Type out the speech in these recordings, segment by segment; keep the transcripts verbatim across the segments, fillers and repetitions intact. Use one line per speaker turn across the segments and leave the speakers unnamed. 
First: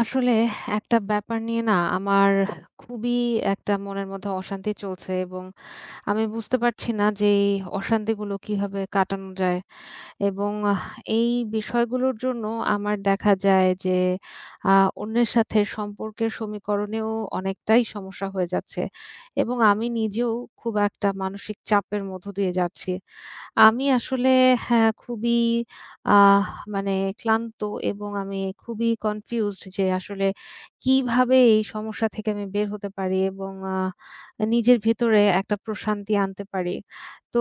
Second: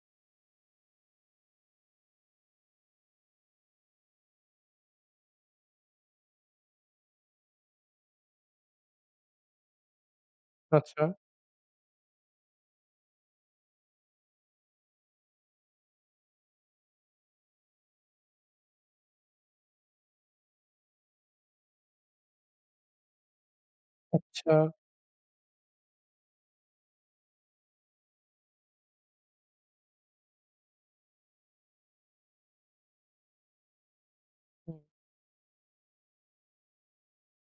আসলে একটা ব্যাপার নিয়ে না আমার খুবই একটা মনের মধ্যে অশান্তি চলছে এবং আমি বুঝতে পারছি না যে এই অশান্তিগুলো কিভাবে কাটানো যায় এবং আহ,
আচ্ছা,
এই বিষয়গুলোর জন্য আমার দেখা যায় যে আহ, অন্যের সাথে সম্পর্কের সমীকরণেও অনেকটাই সমস্যা হয়ে যাচ্ছে এবং আমি নিজেও খুব একটা মানসিক চাপের মধ্য দিয়ে যাচ্ছি। আমি আসলে
আচ্ছা,
হ্যাঁ, খুবই আহ মানে ক্লান্ত এবং আমি খুবই কনফিউজড যে আসলে কিভাবে এই সমস্যা থেকে আমি বের হতে পারি এবং আহ, নিজের
হুম,
ভেতরে একটা প্রশান্তি আনতে পারি। তো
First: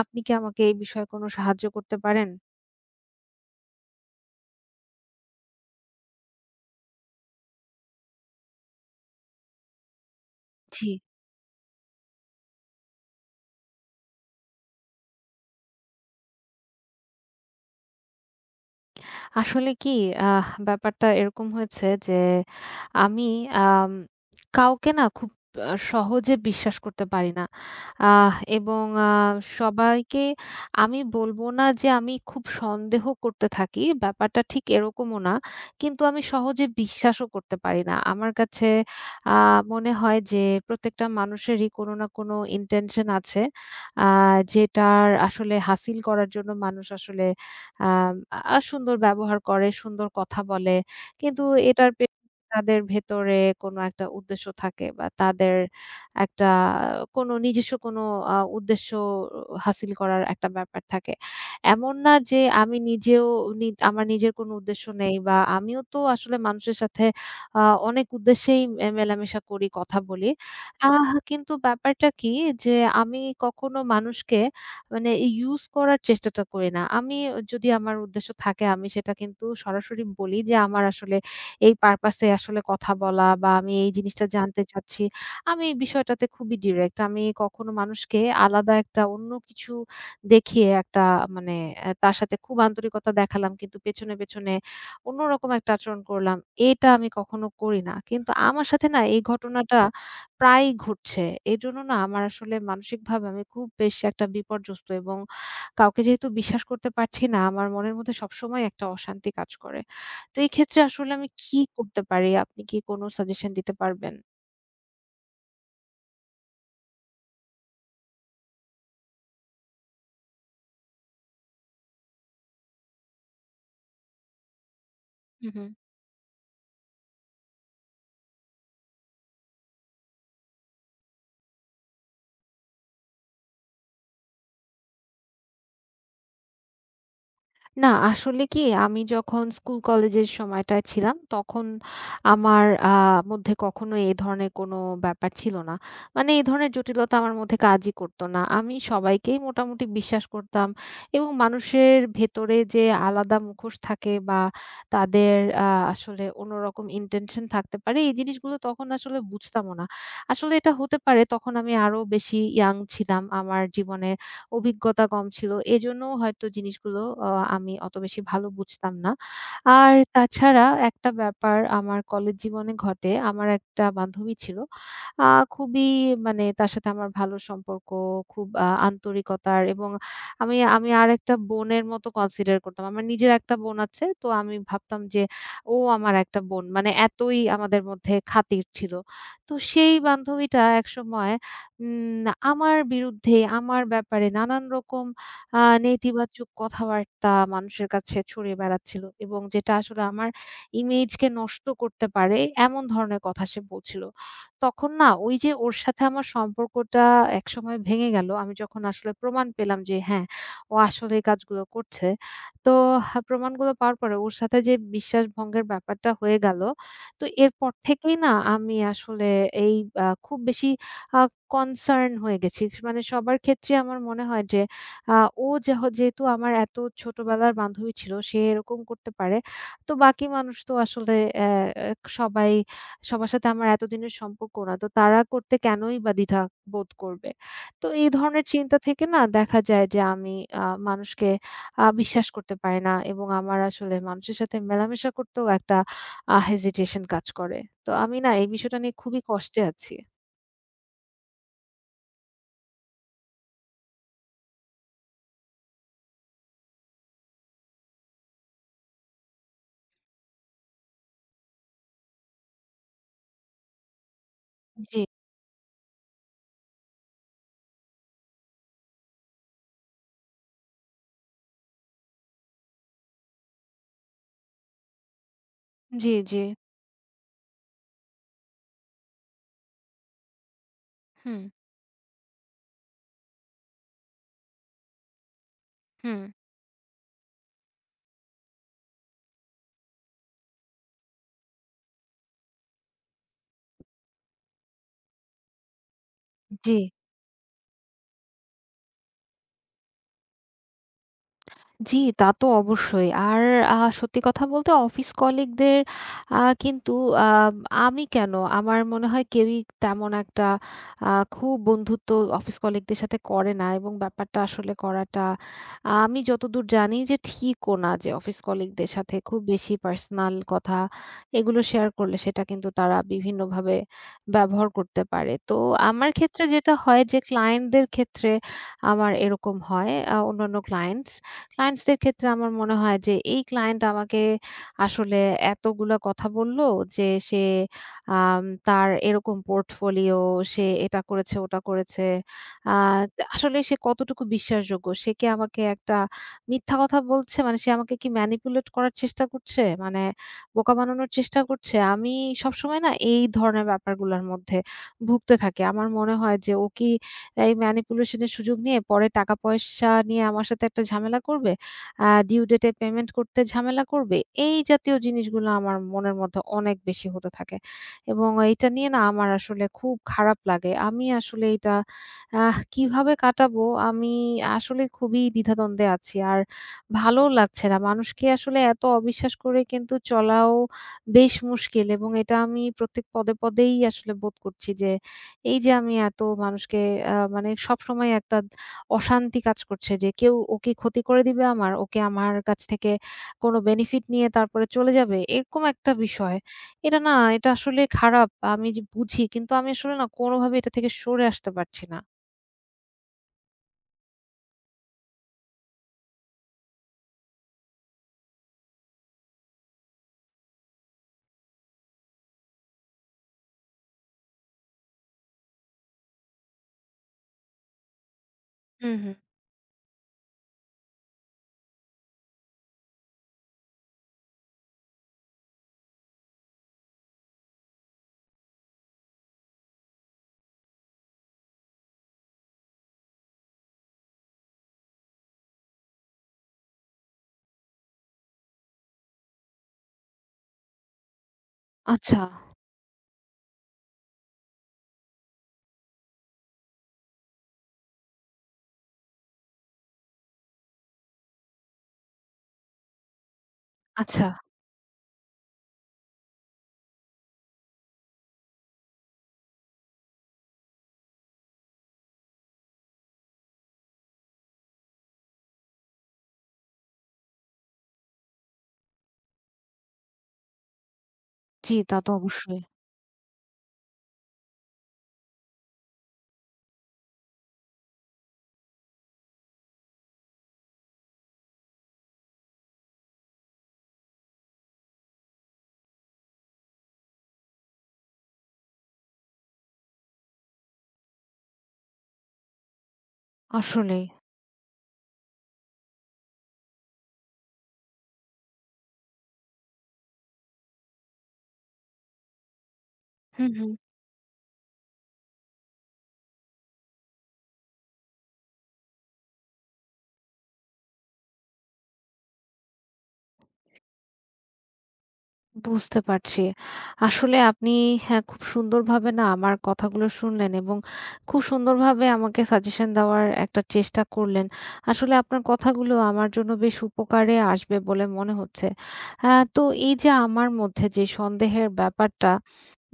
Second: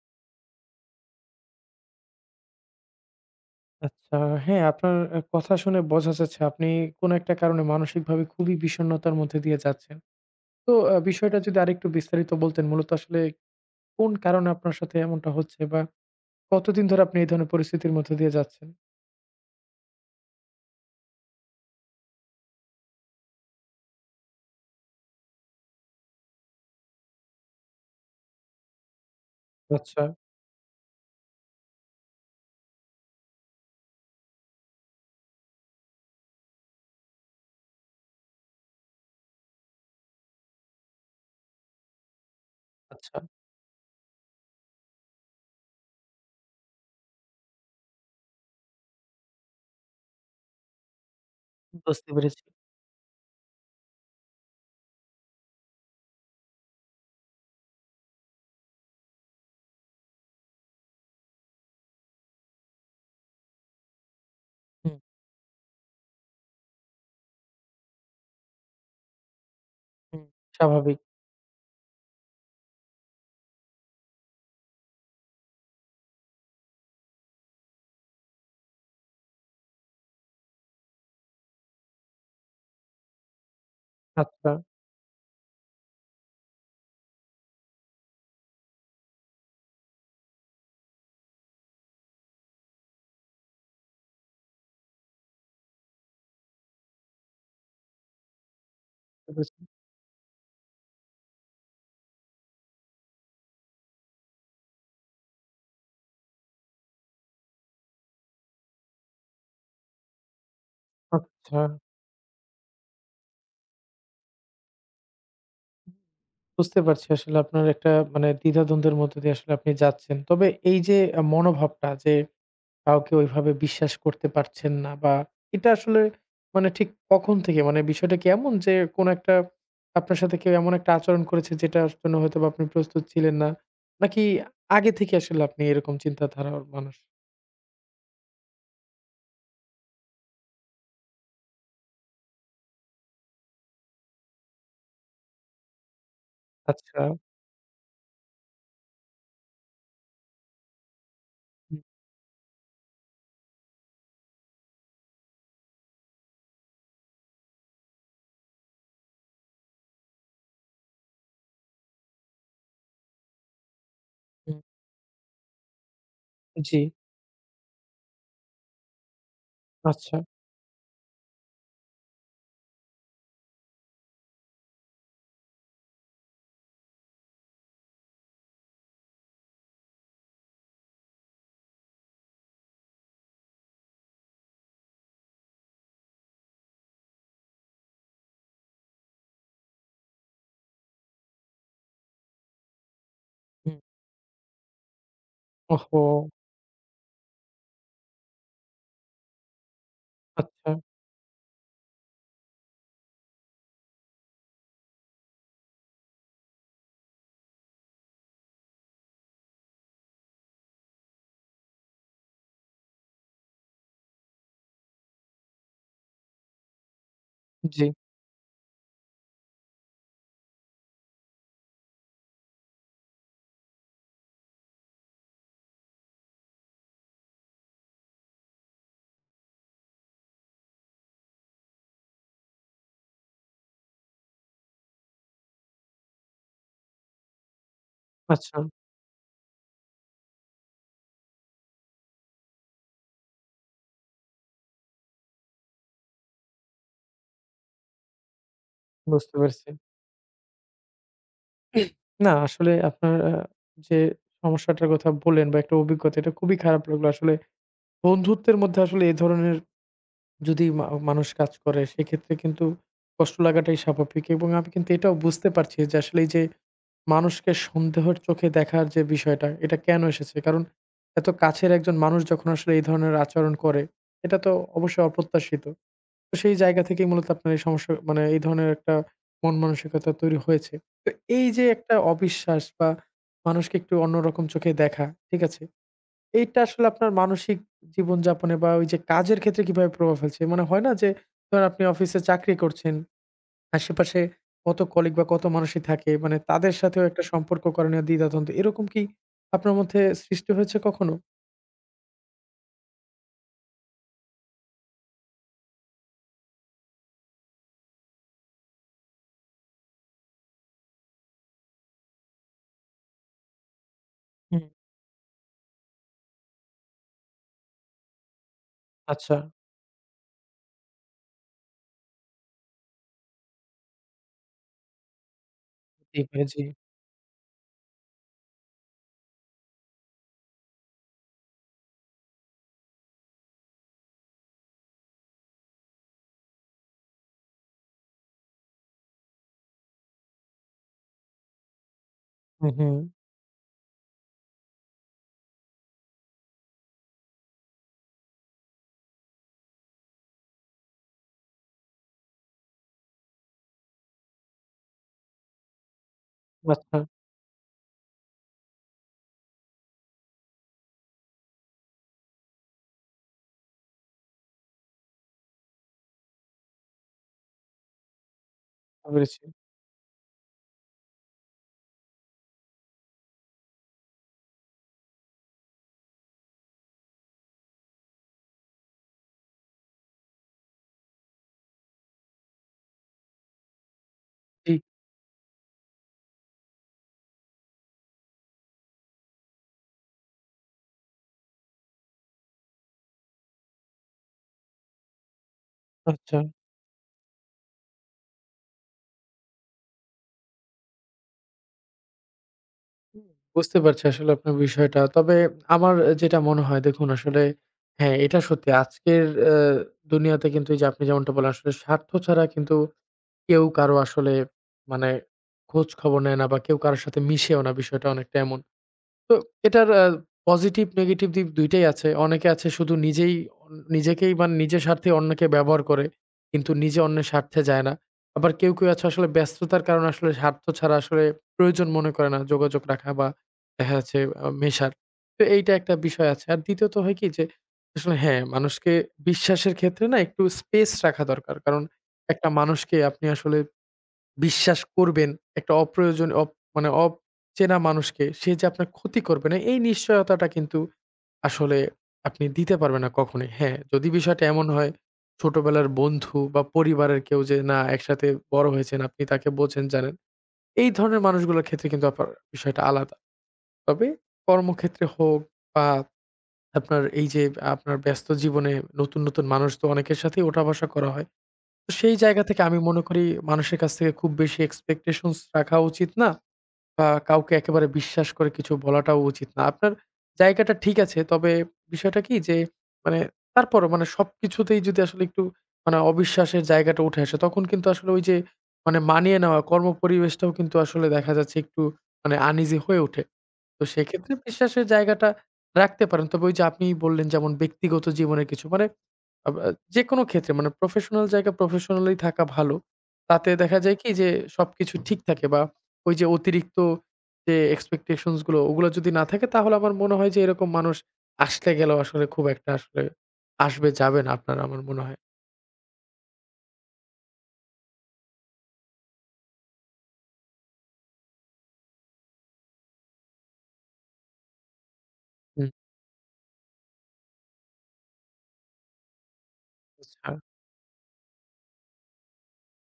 আপনি কি আমাকে এই বিষয়ে কোনো সাহায্য করতে পারেন?
আচ্ছা। হ্যাঁ, আপনার আ কথা শুনে বোঝা যাচ্ছে আপনি কোনো একটা কারণে মানসিকভাবে খুবই বিষণ্ণতার মধ্যে দিয়ে যাচ্ছেন। তো
জি।
আ বিষয়টা যদি আরেকটু বিস্তারিত বলতেন, মূলত আসলে কোন কারণে আপনার সাথে এমনটা হচ্ছে বা কতদিন ধরে আপনি এই ধরনের পরিস্থিতির মধ্যে দিয়ে যাচ্ছেন?
আসলে কি আহ ব্যাপারটা এরকম হয়েছে যে আমি আম কাউকে না খুব আহ, সহজে বিশ্বাস করতে পারি না, আহ, এবং আহ,
আচ্ছা,
সবাইকে আমি বলবো না যে আমি খুব সন্দেহ করতে থাকি, ব্যাপারটা ঠিক এরকমও না। কিন্তু আমি সহজে বিশ্বাসও করতে পারি না। আমার কাছে আহ, মনে হয় যে প্রত্যেকটা মানুষেরই কোনো না কোনো ইন্টেনশন
আচ্ছা,
আছে, আহ, যেটার আসলে হাসিল করার জন্য মানুষ আসলে আম আ সুন্দর ব্যবহার করে, সুন্দর কথা বলে। কিন্তু এটার পে
বুঝতে পেরেছি।
তাদের ভেতরে কোনো একটা উদ্দেশ্য থাকে বা তাদের একটা কোনো নিজস্ব কোনো আ উদ্দেশ্য হাসিল করার একটা ব্যাপার থাকে। এমন না যে আমি নিজেও নি আমার নিজের কোনো উদ্দেশ্য
হুম,
নেই বা আমিও তো আসলে মানুষের সাথে আ অনেক উদ্দেশ্যেই এ মেলামেশা করি, কথা
হুম,
বলি।
স্বাভাবিক।
আহ কিন্তু ব্যাপারটা কি যে আমি কখনো মানুষকে মানে ইউজ করার চেষ্টাটা করি না। আমি যদি আমার উদ্দেশ্য থাকে আমি সেটা কিন্তু সরাসরি বলি যে আমার আসলে এই পারপাস এ আসলে কথা বলা বা আমি এই জিনিসটা
আচ্ছা,
জানতে চাচ্ছি। আমি এই বিষয়টাতে খুবই ডিরেক্ট। আমি কখনো মানুষকে আলাদা একটা অন্য কিছু দেখিয়ে একটা মানে অ্যা তার সাথে খুব আন্তরিকতা দেখালাম কিন্তু পেছনে, পেছনে অন্যরকম একটা আচরণ করলাম। এটা আমি কখনো করি না। কিন্তু আমার সাথে না এই
বুঝতে পেরেছি।
ঘটনাটা প্রায়ই ঘটছে। এজন্য না আমার আসলে মানসিকভাবে আমি খুব বেশ একটা বিপর্যস্ত এবং কাউকে যেহেতু বিশ্বাস করতে পারছি না, আমার মনের মধ্যে সবসময় একটা অশান্তি কাজ করে। তো এই ক্ষেত্রে আসলে আমি কি
আচ্ছা,
করতে পারি? আপনি কি কোনো সাজেশন দিতে পারবেন?
বুঝতে পারছি আসলে আপনার একটা মানে দ্বিধাদ্বন্দ্বের মধ্য দিয়ে আসলে আপনি যাচ্ছেন। তবে এই যে আ মনোভাবটা যে কাউকে ওইভাবে বিশ্বাস করতে পারছেন না বা
হুম, হুম।
এটা আসলে মানে ঠিক কখন থেকে? মানে বিষয়টা কি এমন যে কোনো একটা আপনার সাথে কেউ এমন একটা আচরণ করেছে যেটার জন্য হয়তোবা আপনি প্রস্তুত ছিলেন না? নাকি আগে থেকে আসলে আপনি এরকম চিন্তাধারার মানুষ?
না, আসলে কি আমি যখন স্কুল কলেজের সময়টায় ছিলাম তখন আমার আ মধ্যে কখনো এ ধরনের কোনো ব্যাপার ছিল না। মানে এই ধরনের
আচ্ছা।
জটিলতা আমার মধ্যে কাজই করত না। আমি সবাইকেই মোটামুটি বিশ্বাস করতাম এবং
হুম,
মানুষের ভেতরে যে আলাদা মুখোশ থাকে বা তাদের আ আসলে অন্যরকম ইনটেনশন থাকতে পারে এই জিনিসগুলো তখন আসলে বুঝতামও না। আসলে এটা হতে পারে তখন আমি আরো বেশি ইয়াং ছিলাম। আমার জীবনে
হুম।
অভিজ্ঞতা কম ছিল। এজন্য হয়তো
জি।
জিনিসগুলো আ আমি অত বেশি ভালো বুঝতাম না। আর
আচ্ছা।
তাছাড়া একটা ব্যাপার আমার কলেজ জীবনে ঘটে। আমার একটা বান্ধবী ছিল। আ খুবই মানে তার সাথে আমার ভালো সম্পর্ক, খুব আ আন্তরিকতার এবং আমি আমি আরেকটা বোনের মতো কনসিডার করতাম। আমার নিজের একটা বোন আছে। তো আমি ভাবতাম যে ও আমার একটা বোন। মানে এতই আমাদের মধ্যে খাতির ছিল। তো সেই বান্ধবীটা একসময় উম আমার বিরুদ্ধে,
হুম।
আমার ব্যাপারে নানান রকম আ
ওহহো!
নেতিবাচক কথাবার্তা মানুষের কাছে ছড়িয়ে বেড়াচ্ছিল এবং যেটা আসলে আমার
আচ্ছা।
ইমেজকে নষ্ট করতে পারে এমন ধরনের কথা সে বলছিল। তখন না ওই যে ওর সাথে আমার সম্পর্কটা একসময় ভেঙে গেল। আমি যখন আসলে প্রমাণ পেলাম যে হ্যাঁ, ও আসলে এই কাজগুলো করছে। তো হা প্রমাণগুলো পাওয়ার পরে ওর সাথে যে বিশ্বাস ভঙ্গের ব্যাপারটা হয়ে গেল। তো এরপর
জি।
থেকেই না আমি আসলে এই আ খুব বেশি আ কনসার্ন হয়ে গেছি। মানে সবার ক্ষেত্রে আমার মনে হয় যে আ ও যেহ যেহেতু আমার এত ছোটবেলার বান্ধবী ছিল, সে এরকম করতে পারে। তো বাকি মানুষ তো আসলে অ্যা অ্যা সবাই সবার সাথে আমার এতদিনের সম্পর্ক না। তো তারা করতে কেনই বা দ্বিধা বোধ করবে? তো এই ধরনের
আচ্ছা।
চিন্তা থেকে না দেখা যায় যে আমি আ মানুষকে আ বিশ্বাস করতে পারি না এবং আমার আসলে মানুষের সাথে মেলামেশা করতেও একটা আ হেজিটেশন কাজ করে। তো আমি না এই বিষয়টা নিয়ে খুবই
বুঝতে
কষ্টে
পেরেছি।
আছি।
না আসলে আপনার আ যে সমস্যাটার কথা বললেন বা একটা অভিজ্ঞতা এটা খুবই খারাপ লাগলো। আসলে বন্ধুত্বের মধ্যে আসলে এ ধরনের যদি মা মানুষ কাজ করে সেক্ষেত্রে কিন্তু কষ্ট লাগাটাই স্বাভাবিক এবং আমি কিন্তু
জি।
এটাও বুঝতে পারছি যে আসলে এই যে মানুষকে সন্দেহের চোখে দেখার যে বিষয়টা এটা কেন এসেছে কারণ এত কাছের একজন মানুষ যখন আসলে এই ধরনের আচরণ করে এটা তো অবশ্যই অপ্রত্যাশিত।
জি,
তো
জি।
সেই জায়গা থেকেই মূলত আপনার এই সমস্যা মানে এই ধরনের একটা মন মানসিকতা তৈরি হয়েছে। তো
হুম,
এই যে একটা অবিশ্বাস বা মানুষকে একটু অন্যরকম চোখে দেখা ঠিক আছে,
হুম।
এইটা আসলে আপনার মানসিক জীবনযাপনে বা ওই যে কাজের ক্ষেত্রে কিভাবে প্রভাব ফেলছে? মানে হয় না যে ধরেন আপনি অফিসে চাকরি করছেন, আশেপাশে কত কলিগ বা কত মানুষই থাকে। মানে তাদের
জি।
সাথেও একটা সম্পর্ক করণীয় দ্বিধাদ্বন্দ্ব। এরকম কি আপনার মধ্যে সৃষ্টি হয়েছে কখনো?
জি, তা তো অবশ্যই। আর আ সত্যি কথা বলতে অফিস কলিগদের আ কিন্তু আ আমি কেন আমার মনে হয় কেউই তেমন একটা আ খুব বন্ধুত্ব অফিস কলিগদের সাথে করে না এবং ব্যাপারটা
হুম,
আসলে করাটা আমি যতদূর জানি যে ঠিকও না। যে অফিস কলিগদের সাথে
আচ্ছা।
খুব বেশি পার্সোনাল কথা এগুলো শেয়ার করলে সেটা কিন্তু তারা বিভিন্নভাবে ব্যবহার করতে পারে। তো আমার
হতেই
ক্ষেত্রে
পারে, জি।
যেটা হয় যে ক্লায়েন্টদের ক্ষেত্রে আমার এরকম হয়, আ অন্যান্য ক্লায়েন্টস ক্লায়েন্টস দের ক্ষেত্রে আমার মনে হয় যে এই ক্লায়েন্ট আমাকে আসলে এতগুলা কথা বলল যে সে আম তার এরকম পোর্টফোলিও, সে এটা করেছে, ওটা করেছে।
হুম,
আ
হুম।
আসলে সে কতটুকু বিশ্বাসযোগ্য? সে কি আমাকে একটা মিথ্যা কথা বলছে? মানে সে আমাকে কি ম্যানিপুলেট করার চেষ্টা করছে? মানে বোকা বানানোর চেষ্টা করছে? আমি সবসময় না এই ধরনের ব্যাপারগুলোর মধ্যে ভুগতে থাকি। আমার মনে হয় যে ও কি
আচ্ছা,
এই ম্যানিপুলেশন এর সুযোগ নিয়ে পরে টাকা-পয়সা নিয়ে আমার সাথে একটা ঝামেলা করবে। আ ডিউ ডেট এ পেমেন্ট করতে ঝামেলা করবে। এই জাতীয় জিনিসগুলো আমার মনের মধ্যে অনেক বেশি হতে থাকে। এবং এইটা নিয়ে না
বুঝতে
আমার
পেরেছি।
আসলে খুব খারাপ লাগে। আমি আসলে এটা আহ কিভাবে কাটাবো আমি আসলে খুবই দ্বিধাদ্বন্দ্বে আছি। আর ভালোও লাগছে না। মানুষকে আসলে এত অবিশ্বাস করে কিন্তু চলাও বেশ মুশকিল এবং এটা আমি প্রত্যেক পদে, পদেই আসলে বোধ করছি।
জি,
যে এই যে আমি এত মানুষকে আ মানে সবসময় একটা অশান্তি কাজ করছে যে কেউ ও কি ক্ষতি করে দিবে আমার? ও কি আমার কাছ থেকে কোনো বেনিফিট নিয়ে তারপরে চলে যাবে? এরকম একটা বিষয়।
আচ্ছা।
এটা না এটা আসলে খারাপ। আমি যে বুঝি কিন্তু আমি আসলে না কোনোভাবে এটা থেকে সরে আসতে পারছি না।
হুম, বুঝতে পারছি আসলে আপনার বিষয়টা। তবে আমার যেটা মনে হয় দেখুন আসলে হ্যাঁ, এটা সত্যি আজকের অ্যা দুনিয়াতে কিন্তু এই যে আপনি যেমনটা বললেন আসলে স্বার্থ ছাড়া কিন্তু কেউ কারো আসলে মানে খোঁজ খবর নেয় না বা কেউ কারো সাথে মিশেও না, বিষয়টা অনেকটা এমন।
হুম, হুম।
তো এটার আ পজিটিভ নেগেটিভ দিক দুই টাই আছে। অনেকে আছে শুধু নিজেই অন নিজেকেই মানে নিজের স্বার্থে অন্যকে ব্যবহার করে। কিন্তু নিজে অন্যের স্বার্থে যায় না। আবার কেউ, কেউ আছে আসলে ব্যস্ততার কারণে আসলে স্বার্থ ছাড়া আসলে প্রয়োজন মনে করে না যোগাযোগ রাখা বা দেখা যাচ্ছে আ মেশার। তো এইটা একটা বিষয় আছে। আর দ্বিতীয়ত হয় কি যে আসলে হ্যাঁ, মানুষকে বিশ্বাসের ক্ষেত্রে না একটু স্পেস রাখা দরকার। কারণ
আচ্ছা,
একটা মানুষকে আপনি আসলে বিশ্বাস করবেন একটা অপ্রয়োজন অপ মানে অচেনা মানুষকে, সে যে আপনার ক্ষতি করবে না এই নিশ্চয়তাটা কিন্তু আসলে আপনি দিতে পারবেন না কখনোই। হ্যাঁ, যদি
আচ্ছা।
বিষয়টা এমন হয় ছোটবেলার বন্ধু বা পরিবারের কেউ যে না একসাথে বড় হয়েছেন, আপনি তাকে বোঝেন, জানেন। এই ধরনের মানুষগুলোর ক্ষেত্রে কিন্তু আপনার বিষয়টা আলাদা। তবে কর্মক্ষেত্রে হোক বা আপনার এই যে আপনার ব্যস্ত জীবনে নতুন, নতুন মানুষ তো অনেকের সাথেই ওঠা বসা করা হয়।
জি,
তো
তা তো
সেই জায়গা থেকে
অবশ্যই।
আমি মনে করি মানুষের কাছ থেকে খুব বেশি এক্সপেকটেশনস রাখা উচিত না। বা কাউকে একেবারে বিশ্বাস করে কিছু বলাটাও উচিত না। আপনার জায়গাটা ঠিক আছে। তবে বিষয়টা কি যে মানে তারপরও মানে সবকিছুতেই যদি আসলে একটু মানে অবিশ্বাসের জায়গাটা উঠে আসে তখন কিন্তু আসলে ওই যে মানে মানিয়ে নেওয়া কর্মপরিবেশটাও কিন্তু আসলে দেখা যাচ্ছে একটু মানে আনইজি হয়ে ওঠে। তো
আসলেই।
সেক্ষেত্রে বিশ্বাসের জায়গাটা রাখতে পারেন। তবে ওই যে আপনি বললেন যেমন ব্যক্তিগত জীবনের কিছু মানে আব আ যেকোনো ক্ষেত্রে মানে প্রফেশনাল জায়গা প্রফেশনালি থাকা ভালো। তাতে
হুম, হুম।
দেখা যায় কি যে সবকিছু ঠিক থাকে বা ওই যে অতিরিক্ত যে এক্সপেকটেশনস গুলো ওগুলো যদি না থাকে তাহলে আমার মনে হয় যে এরকম মানুষ আসতে গেলেও আসলে খুব একটা আসলে আসবে যাবে না আপনার আমার মনে হয়।
বুঝতে পারছি। আসলে আপনি হ্যাঁ, খুব সুন্দরভাবে না আমার কথাগুলো শুনলেন এবং খুব সুন্দরভাবে আমাকে সাজেশন দেওয়ার একটা চেষ্টা করলেন। আসলে আপনার
হুম,
কথাগুলো আমার জন্য বেশ উপকারে আসবে বলে মনে হচ্ছে। অ্যা তো এই যে
আচ্ছা,
আমার মধ্যে যে সন্দেহের ব্যাপারটা,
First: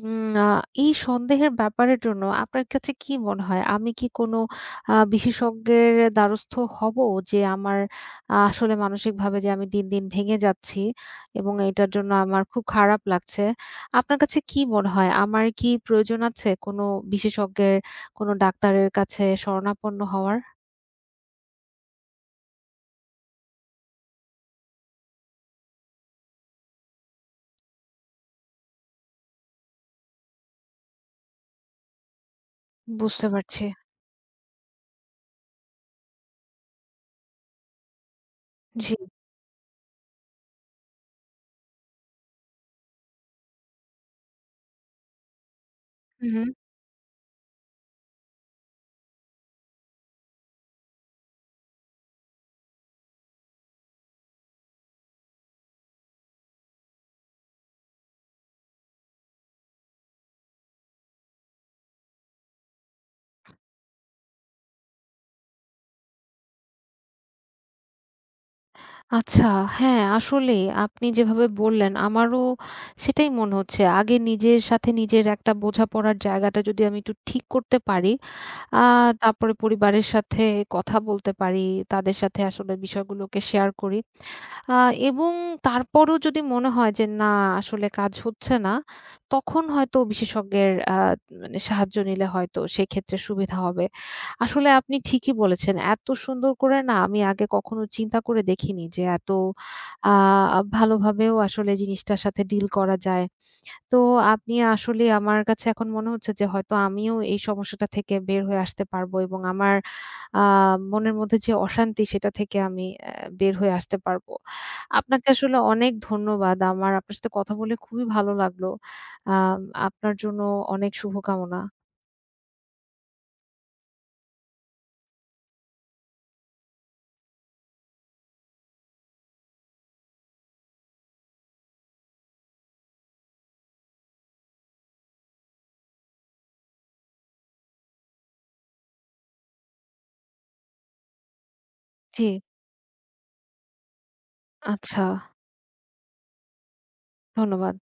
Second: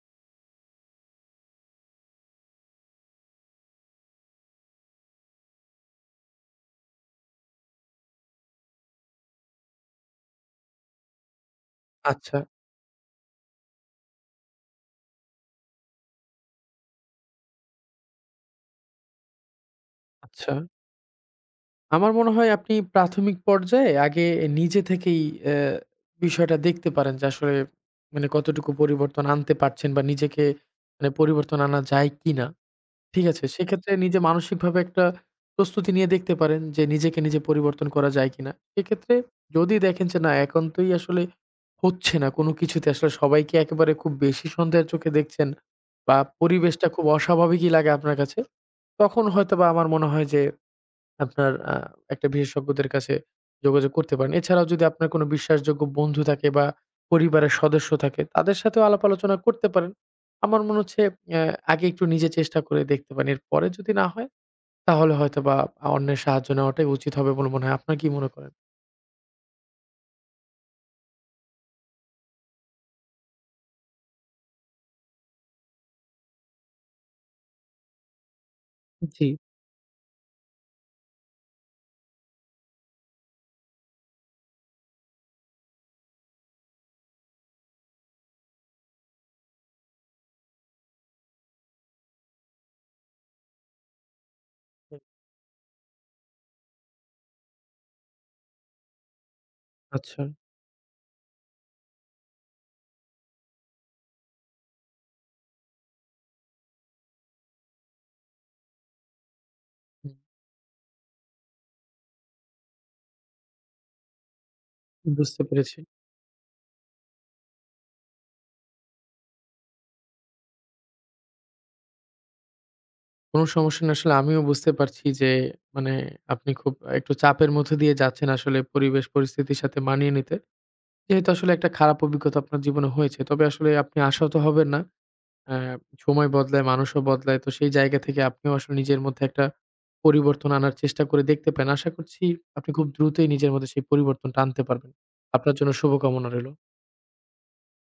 উম আ এই সন্দেহের ব্যাপারের জন্য আপনার কাছে কি মনে হয়? আমি কি কোনো আ বিশেষজ্ঞের দ্বারস্থ হব? যে আমার আ আসলে মানসিকভাবে যে আমি দিন, দিন ভেঙে যাচ্ছি এবং এটার জন্য
আচ্ছা,
আমার খুব খারাপ লাগছে। আপনার কাছে কি মনে হয়? আমার কি প্রয়োজন আছে কোনো বিশেষজ্ঞের, কোনো ডাক্তারের কাছে শরণাপন্ন হওয়ার?
আচ্ছা। আমার মনে হয় আপনি প্রাথমিক পর্যায়ে আগে নিজে থেকেই অ্যা বিষয়টা দেখতে পারেন যে আসলে মানে কতটুকু পরিবর্তন আনতে পারছেন বা নিজেকে মানে পরিবর্তন আনা যায় কিনা। ঠিক
বুঝতে
আছে?
পারছি।
সেক্ষেত্রে নিজে মানসিকভাবে একটা প্রস্তুতি নিয়ে দেখতে পারেন যে নিজেকে নিজে পরিবর্তন করা যায় কিনা।
জি।
সেক্ষেত্রে যদি দেখেন যে না একান্তই আসলে হচ্ছে না কোনো কিছুতে আসলে সবাইকে একেবারে খুব বেশি সন্দেহের চোখে দেখছেন বা
হু, হু।
পরিবেশটা খুব অস্বাভাবিকই লাগে আপনার কাছে, তখন হয়তোবা আমার মনে হয় যে আপনার আ একটা বিশেষজ্ঞদের কাছে যোগাযোগ করতে পারেন। এছাড়াও যদি আপনার কোনো বিশ্বাসযোগ্য বন্ধু থাকে বা পরিবারের সদস্য থাকে, তাদের সাথেও আলাপ আলোচনা করতে পারেন। আমার মনে হচ্ছে অ্যা আগে একটু নিজে চেষ্টা করে দেখতে পারেন। এরপরে যদি না হয়, তাহলে হয়তোবা আ অন্যের সাহায্য নেওয়াটাই উচিত হবে বলে মনে হয়। আপনার কি মনে করেন?
আচ্ছা, হ্যাঁ, আসলেই আপনি যেভাবে বললেন আমারও সেটাই মনে হচ্ছে। আগে নিজের সাথে নিজের একটা বোঝাপড়ার জায়গাটা যদি আমি একটু ঠিক করতে পারি, আ
জি।
তারপরে পরিবারের সাথে কথা বলতে পারি, তাদের সাথে আসলে বিষয়গুলোকে শেয়ার করি। আ এবং তারপরও যদি মনে হয় যে না আসলে কাজ হচ্ছে না, তখন হয়তো বিশেষজ্ঞের আ মানে সাহায্য নিলে হয়তো সেক্ষেত্রে সুবিধা হবে। আসলে আপনি ঠিকই বলেছেন। এত সুন্দর করে না আমি আগে কখনো চিন্তা করে দেখিনি যে এত আ
আচ্ছা,
ভালোভাবেও আসলে জিনিসটার সাথে ডিল করা যায়। তো আপনি আসলে আমার কাছে এখন মনে হচ্ছে যে হয়তো আমিও এই সমস্যাটা থেকে বের হয়ে আসতে পারবো এবং আমার
হুম,
আহ, মনের মধ্যে যে অশান্তি সেটা থেকে আমি আহ, বের হয়ে আসতে পারবো। আপনাকে
বুঝতে
আসলে
পেরেছি।
অনেক ধন্যবাদ। আমার আপনার সাথে কথা বলে খুবই ভালো লাগলো। আহ আপনার জন্য অনেক শুভকামনা।
কোনো সমস্যা না। আসলে আমিও বুঝতে পারছি যে, মানে আপনি খুব একটু চাপের মধ্যে দিয়ে যাচ্ছেন আসলে পরিবেশ পরিস্থিতির সাথে মানিয়ে নিতে। যেহেতু আসলে একটা খারাপ অভিজ্ঞতা আপনার জীবনে হয়েছে, তবে আসলে আপনি আশাহত হবেন না। আ সময় বদলায়, মানুষও বদলায়। তো সেই জায়গা থেকে আপনিও আসলে নিজের মধ্যে একটা পরিবর্তন আনার চেষ্টা করে দেখতে পারেন। আশা করছি
জি।
আপনি খুব দ্রুতই নিজের মধ্যে সেই পরিবর্তনটা আনতে পারবেন।
আচ্ছা।
আপনার জন্য শুভকামনা রইল।
ধন্যবাদ।